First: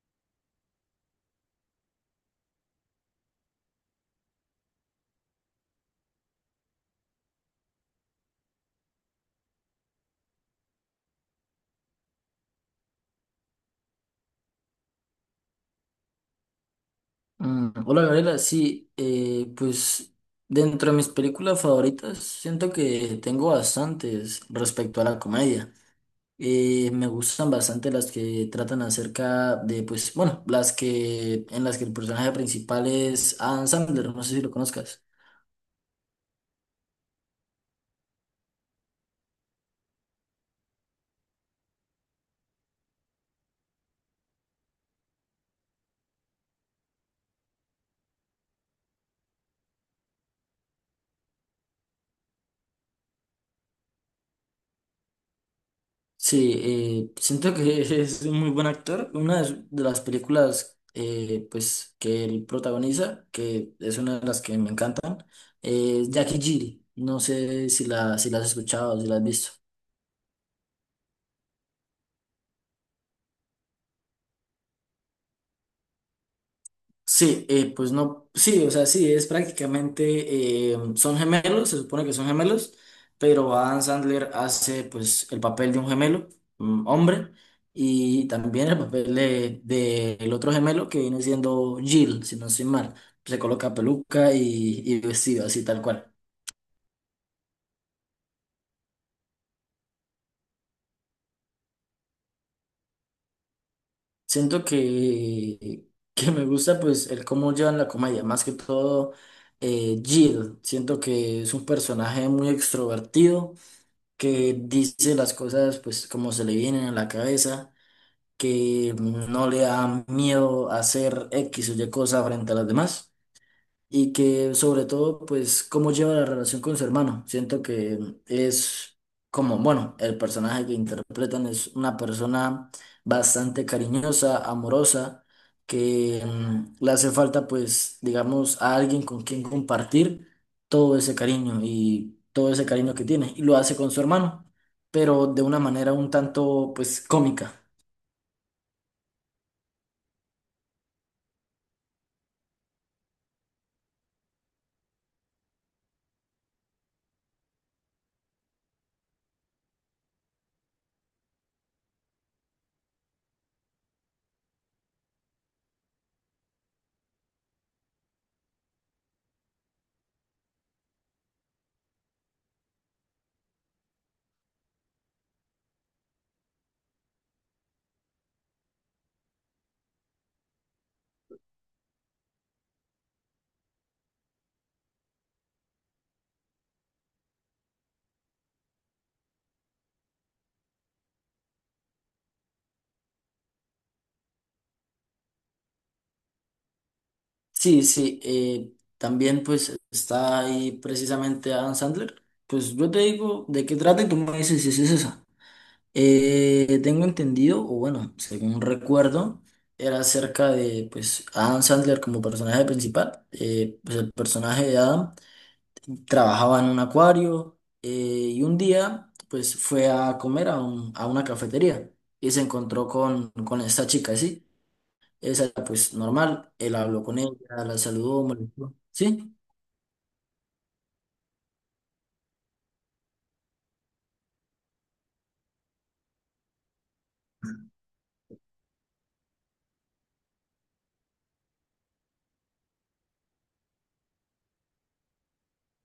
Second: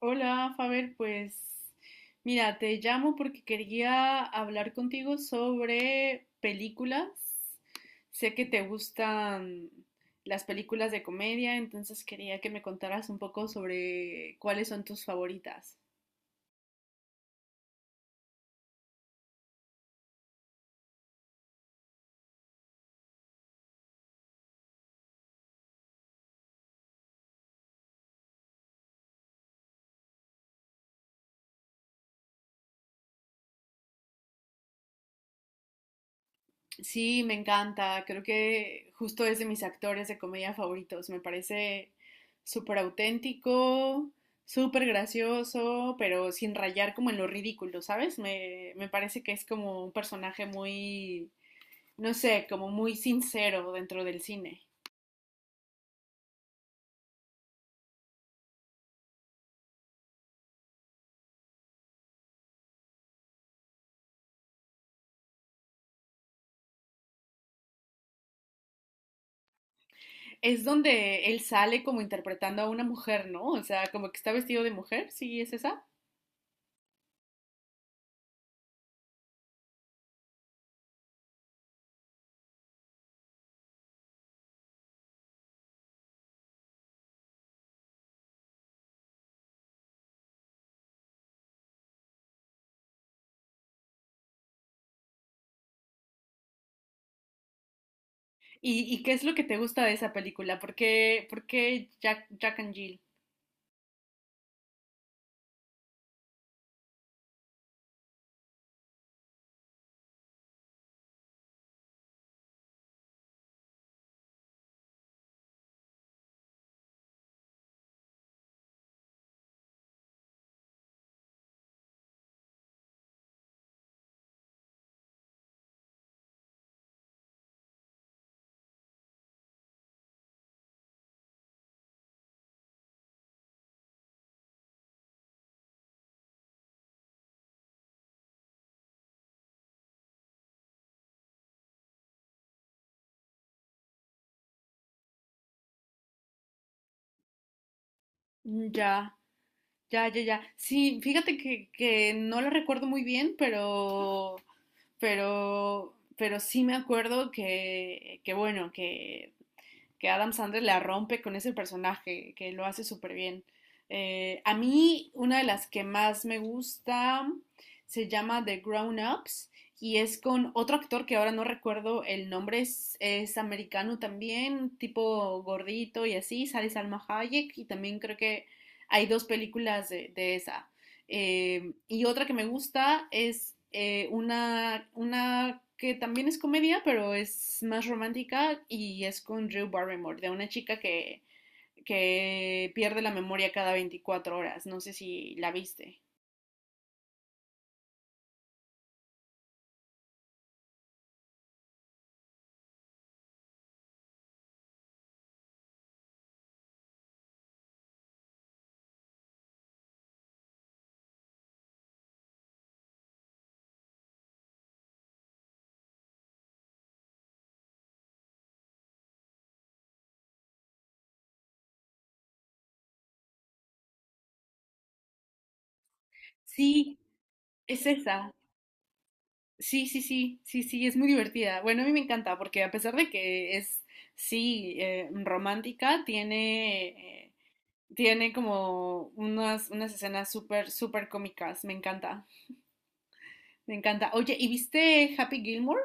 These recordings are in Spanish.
Hola, Faber, pues mira, te llamo porque quería hablar contigo sobre películas. Sé que te gustan las películas de comedia, entonces quería que me contaras un poco sobre cuáles son tus favoritas. Hola Gabriela, sí, pues dentro de mis películas favoritas siento que tengo bastantes respecto a la comedia. Me gustan bastante las que tratan acerca de, pues, bueno, las que en las que el personaje principal es Adam Sandler, no sé si lo conozcas. Sí, me encanta. Creo que justo es de mis actores de comedia favoritos. Me parece súper auténtico, súper gracioso, pero sin rayar como en lo ridículo, ¿sabes? Me parece que es como un personaje muy, no sé, como muy sincero dentro del cine. Sí, siento que es un muy buen actor. De las películas pues, que él protagoniza, que es una de las que me encantan, es Jackie Giri. No sé si si la has escuchado, si la has visto. Es donde él sale como interpretando a una mujer, ¿no? O sea, como que está vestido de mujer, ¿sí es esa? Sí, pues no, sí, o sea, sí, es prácticamente, son gemelos, se supone que son gemelos, pero Adam Sandler hace pues el papel de un gemelo, mm, hombre, y también el papel de el otro gemelo que viene siendo Jill, si no estoy mal, se coloca peluca y vestido así tal cual. ¿Y qué es lo que te gusta de esa película? Por qué Jack, Jack and Jill? Siento que me gusta pues el cómo llevan la comedia, más que todo Jill, siento que es un personaje muy extrovertido que dice las cosas pues como se le vienen a la cabeza, que no le da miedo hacer X o Y cosa frente a las demás y que sobre todo, pues, cómo lleva la relación con su hermano. Siento que es como, bueno, el personaje que interpretan es una persona bastante cariñosa, amorosa, que le hace falta, pues, digamos, a alguien con quien compartir todo ese cariño y todo ese cariño que tiene, y lo hace con su hermano, pero de una manera un tanto, pues, cómica. Ya. Ya, ya, ya. Sí, fíjate que no la recuerdo muy bien, pero, pero sí me acuerdo que bueno, que Adam Sandler la rompe con ese personaje, que lo hace súper bien. A mí, una de las que más me gusta se llama The Grown Ups y es con otro actor que ahora no recuerdo el nombre, es americano también, tipo gordito y así, sale Salma Hayek y también creo que hay dos películas de esa. Y otra que me gusta es una que también es comedia, pero es más romántica y es con Drew Barrymore, de una chica que pierde la memoria cada 24 horas. No sé si la viste. Sí, sí, también pues está ahí precisamente Adam Sandler. Pues yo te digo de qué trata y tú me dices si es esa. Tengo entendido, o bueno, según recuerdo, era acerca de pues Adam Sandler como personaje principal. Pues el personaje de Adam trabajaba en un acuario y un día pues fue a comer a una cafetería y se encontró con esta chica, ¿sí? Esa, pues normal, él Sí, habló con ella, la es saludó, esa. me la dijo, ¿sí? Sí, sí, sí, sí, sí, es muy divertida. Bueno, a mí me encanta porque a pesar de que es, sí, romántica, tiene, tiene como unas, unas escenas súper, súper cómicas. Me encanta. Me encanta. Oye, ¿y viste Happy Gilmore?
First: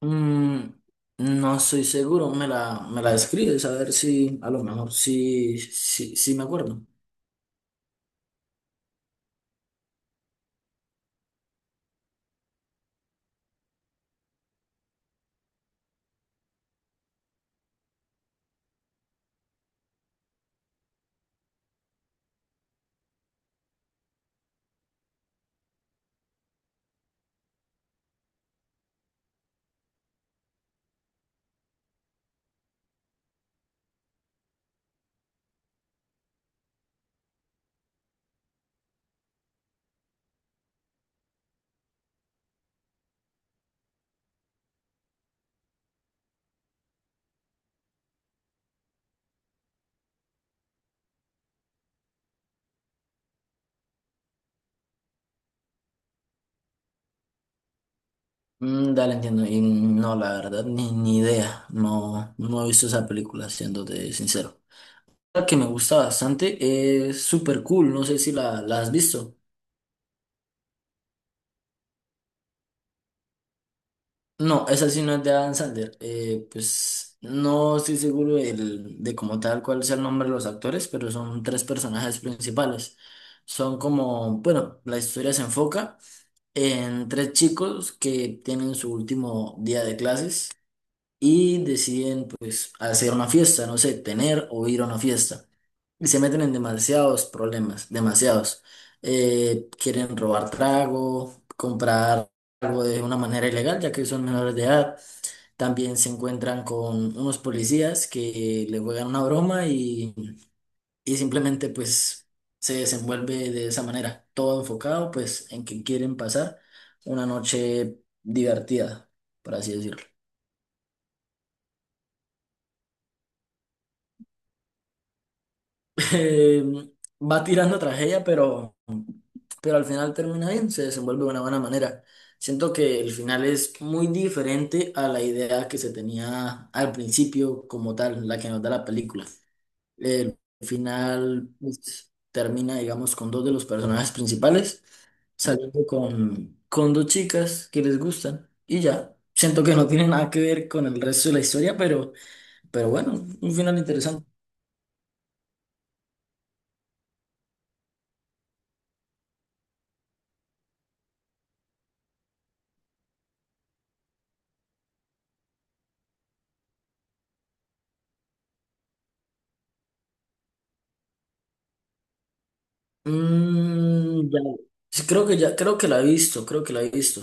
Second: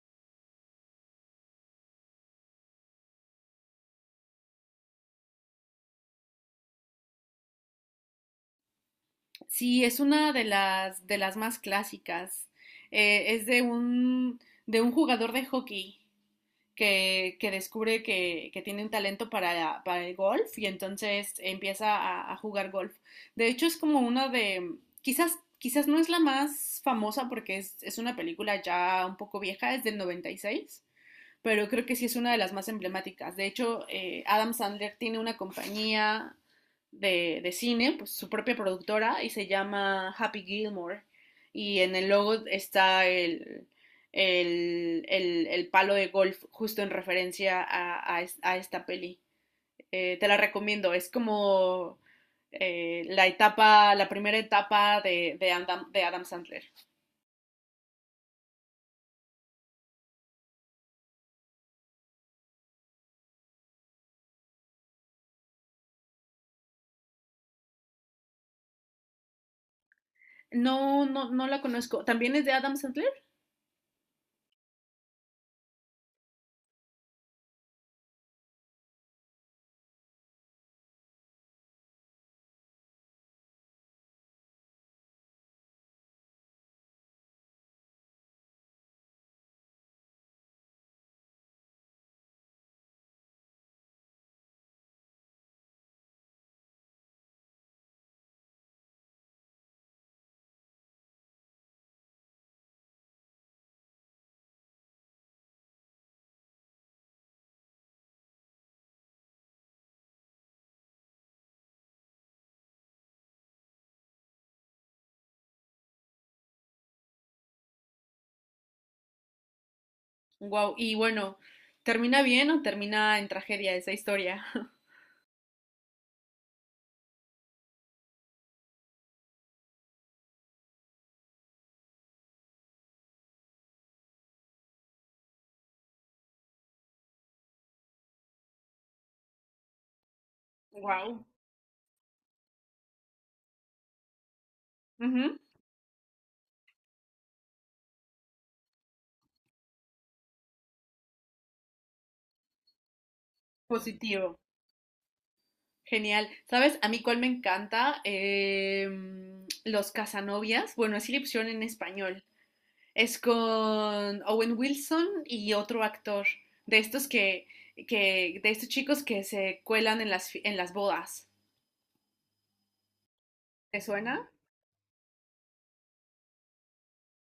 Mm, no soy seguro, me la describes, a ver si, a lo mejor, sí, sí, sí me acuerdo. Sí, es una de las más clásicas. Es de un jugador de hockey que descubre que tiene un talento para el golf y entonces empieza a jugar golf. De hecho, es como una de, quizás, quizás no es la más famosa porque es una película ya un poco vieja, es del 96. Pero creo que sí es una de las más emblemáticas. De hecho, Adam Sandler tiene una compañía de cine, pues su propia productora, y se llama Happy Gilmore. Y en el logo está el, el palo de golf, justo en referencia a esta peli. Te la recomiendo, es como la etapa, la primera etapa de Adam Sandler. Mm, dale, entiendo. Y no, la verdad, ni idea. No, no he visto esa película, siéndote sincero. La que me gusta bastante es Super Cool, no sé si la has visto. No, no, no la conozco. ¿También es de Adam Sandler? No, esa sí no es de Adam Sandler. Pues no estoy seguro de cómo tal cuál sea el nombre de los actores, pero son tres personajes principales. Son como, bueno, la historia se enfoca en tres chicos que tienen su último día de clases y deciden pues hacer una fiesta, no sé, tener o ir a una fiesta. Y se meten en demasiados problemas, demasiados. Quieren robar trago, comprar algo de una manera ilegal, ya que son menores de edad, también se encuentran con unos policías que le juegan una broma y simplemente pues se desenvuelve de esa manera, todo enfocado pues en que quieren pasar una noche divertida, por así decirlo. Wow, y bueno, ¿termina bien o termina en tragedia esa historia? Eh, Va tirando tragedia, pero al final termina bien, se desenvuelve de una buena manera. Siento que el final es muy diferente a la idea que se tenía al principio como tal, la que nos da la película. El Wow. final pues, termina, digamos, con dos de los personajes principales Ujú, saliendo con dos chicas que les gustan y ya. Siento que no tiene nada que ver con el resto de la historia, pero bueno, un final interesante. positivo. Genial. ¿Sabes? A mí cuál me encanta. Los Casanovias. Bueno, es le en español. Es con Owen Wilson y otro actor. De estos que, de estos chicos que se cuelan en las, fi- en las bodas. ¿Te suena? Mm, ya. Sí, creo que ya, creo que la he visto, creo que la he visto.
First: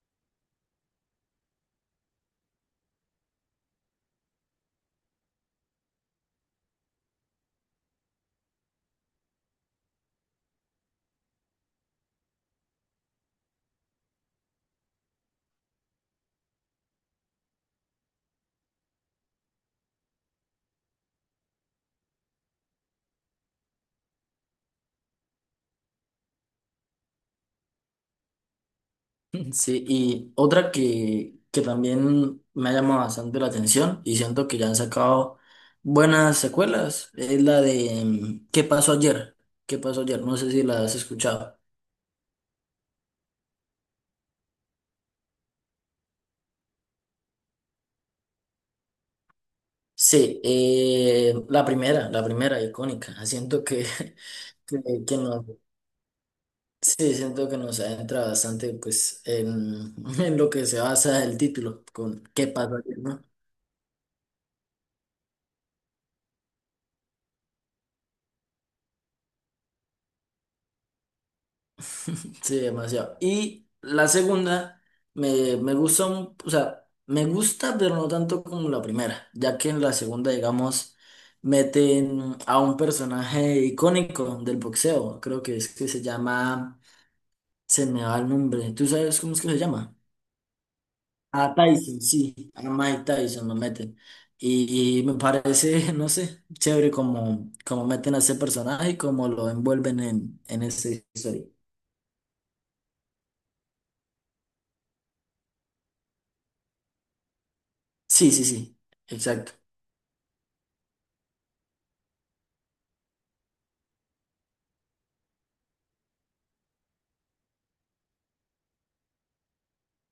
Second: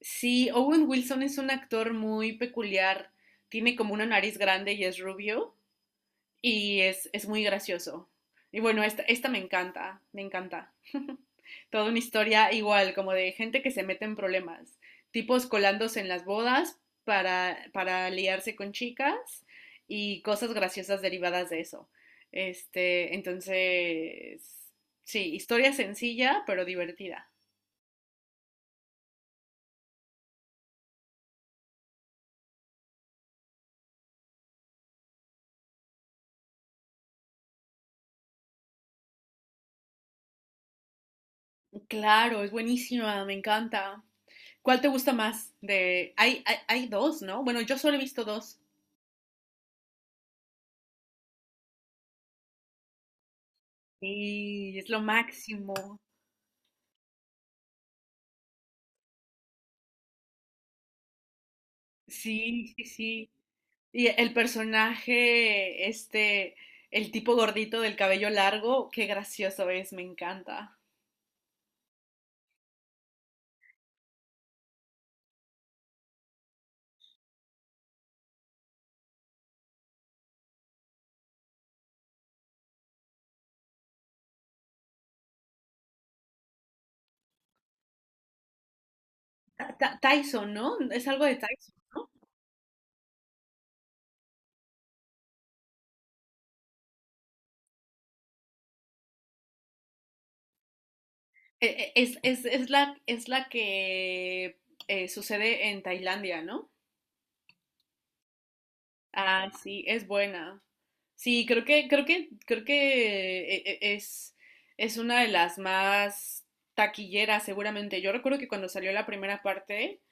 Sí, Owen Wilson es un actor muy peculiar. Tiene como una nariz grande y es rubio. Y es muy gracioso. Y bueno, esta me encanta, me encanta. Toda una historia igual, como de gente que se mete en problemas, tipos colándose en las bodas para liarse con chicas y cosas graciosas derivadas de eso. Este, entonces, sí, historia sencilla pero divertida. Sí, y otra que también me ha llamado bastante la atención y siento que ya han sacado buenas secuelas es la de mm, ¿qué pasó ayer? ¿Qué pasó ayer? No sé si la has escuchado. Claro, es buenísima, me encanta. ¿Cuál te gusta más? De, hay dos, ¿no? Bueno, yo solo he visto dos. Sí, la primera icónica. Siento que, que, Sí, es lo que nos, máximo. sí, siento que nos adentra bastante pues en, en lo que se basa el título con ¿qué Sí, pasó sí, ayer?, ¿no? sí. Y el personaje, este, el tipo gordito del cabello largo, qué gracioso es, me encanta. Sí, demasiado. Y la segunda me gusta, o sea, me gusta, pero no tanto como la primera, ya que en la segunda, digamos, meten a un personaje icónico del boxeo, creo que es que se llama, se me va el nombre, ¿tú sabes cómo es que se Ta- llama? Ta- Tyson, ¿no? Es algo de A Tyson, Tyson, ¿no? sí, a Mike Tyson lo meten. Y me parece, no sé, chévere como, como meten a ese personaje y como lo envuelven en esa historia. E- e- es la que sucede en Tailandia, ¿no? Sí, sí, sí, Ah, exacto. sí, es buena. Sí, creo que, creo que, creo que es una de las más taquilleras, seguramente. Yo recuerdo que cuando salió la primera parte,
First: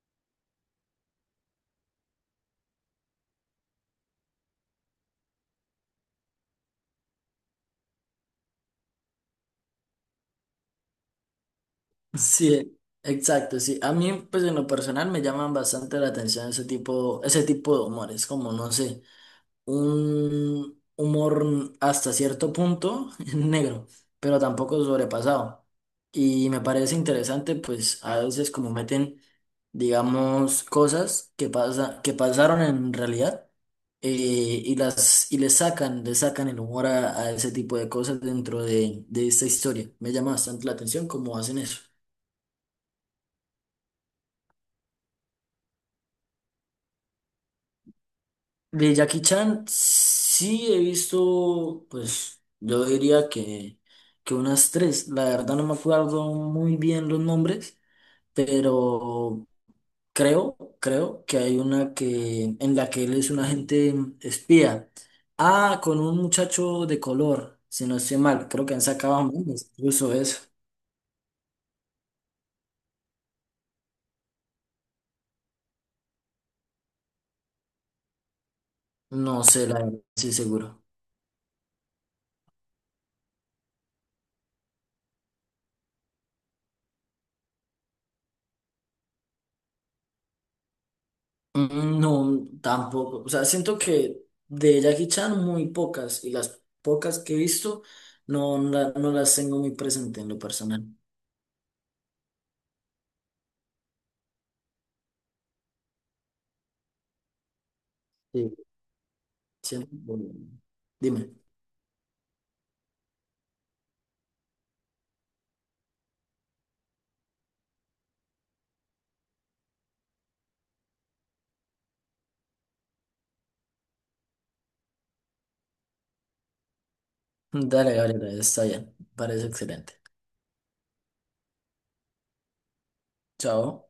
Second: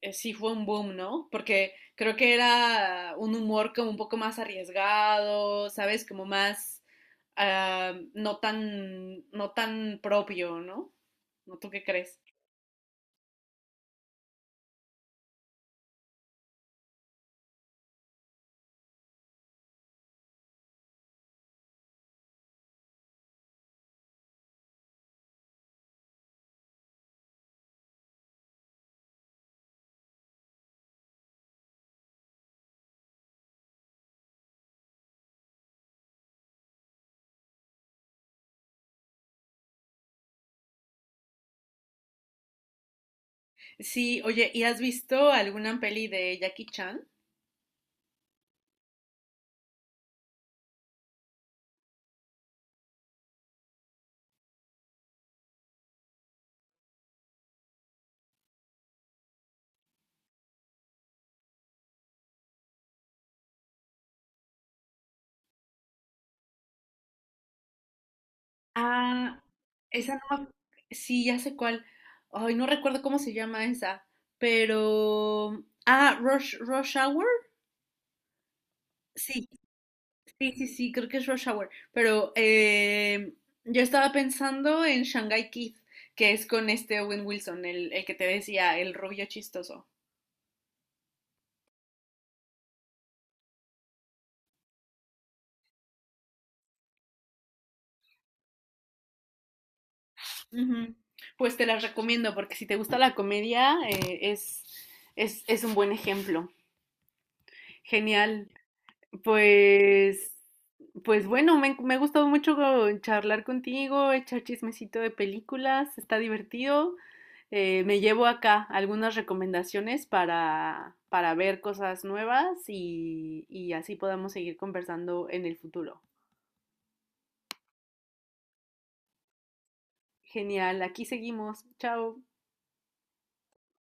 sí fue un boom, ¿no? Porque creo que era un humor como un poco más arriesgado, ¿sabes? Como más no tan, no tan propio, ¿no? ¿No tú qué crees? Sí, exacto, sí. A mí, pues en lo personal me llaman bastante la atención ese tipo de humores, como no sé, un humor hasta cierto punto negro, pero tampoco sobrepasado. Y me parece interesante, pues a veces como meten, digamos, cosas que que pasaron en realidad, eh, y las y le sacan el humor a ese tipo de cosas dentro de esta historia. Me llama bastante la atención cómo hacen eso. Sí, oye, ¿y has visto alguna peli de Jackie Chan? De Jackie Chan sí he visto, pues yo diría que unas tres. La verdad no me acuerdo muy bien los nombres, pero creo, creo que hay una que en la que él es un agente espía. Ah, con un muchacho de color, si no estoy mal. Creo que han sacado Ah, memes, incluso esa no. eso. Me ac- sí, ya sé cuál. Ay, no recuerdo cómo se llama esa, pero. Ah, Rush, Rush Hour. No Sí, sé, la verdad, sí sí, sí, seguro. sí, creo que es Rush Hour. Pero yo estaba pensando en Shanghai Kid, que es con este Owen Wilson, el que te decía, el rubio chistoso. Mm, no, tampoco. O sea, siento que de Jackie Chan muy pocas y las pocas que he visto no, no las tengo muy presente en lo personal. Ujú. Pues te las recomiendo porque si te gusta la comedia, es un buen ejemplo. Genial. Sí. Siento... Pues, pues Dime. bueno, me ha gustado mucho charlar contigo, echar chismecito de películas, está divertido. Me llevo acá algunas recomendaciones para ver cosas nuevas y así podamos seguir conversando en el futuro. Dale, Gabriela, está bien. Parece excelente. Genial, aquí seguimos. Chao. Chao.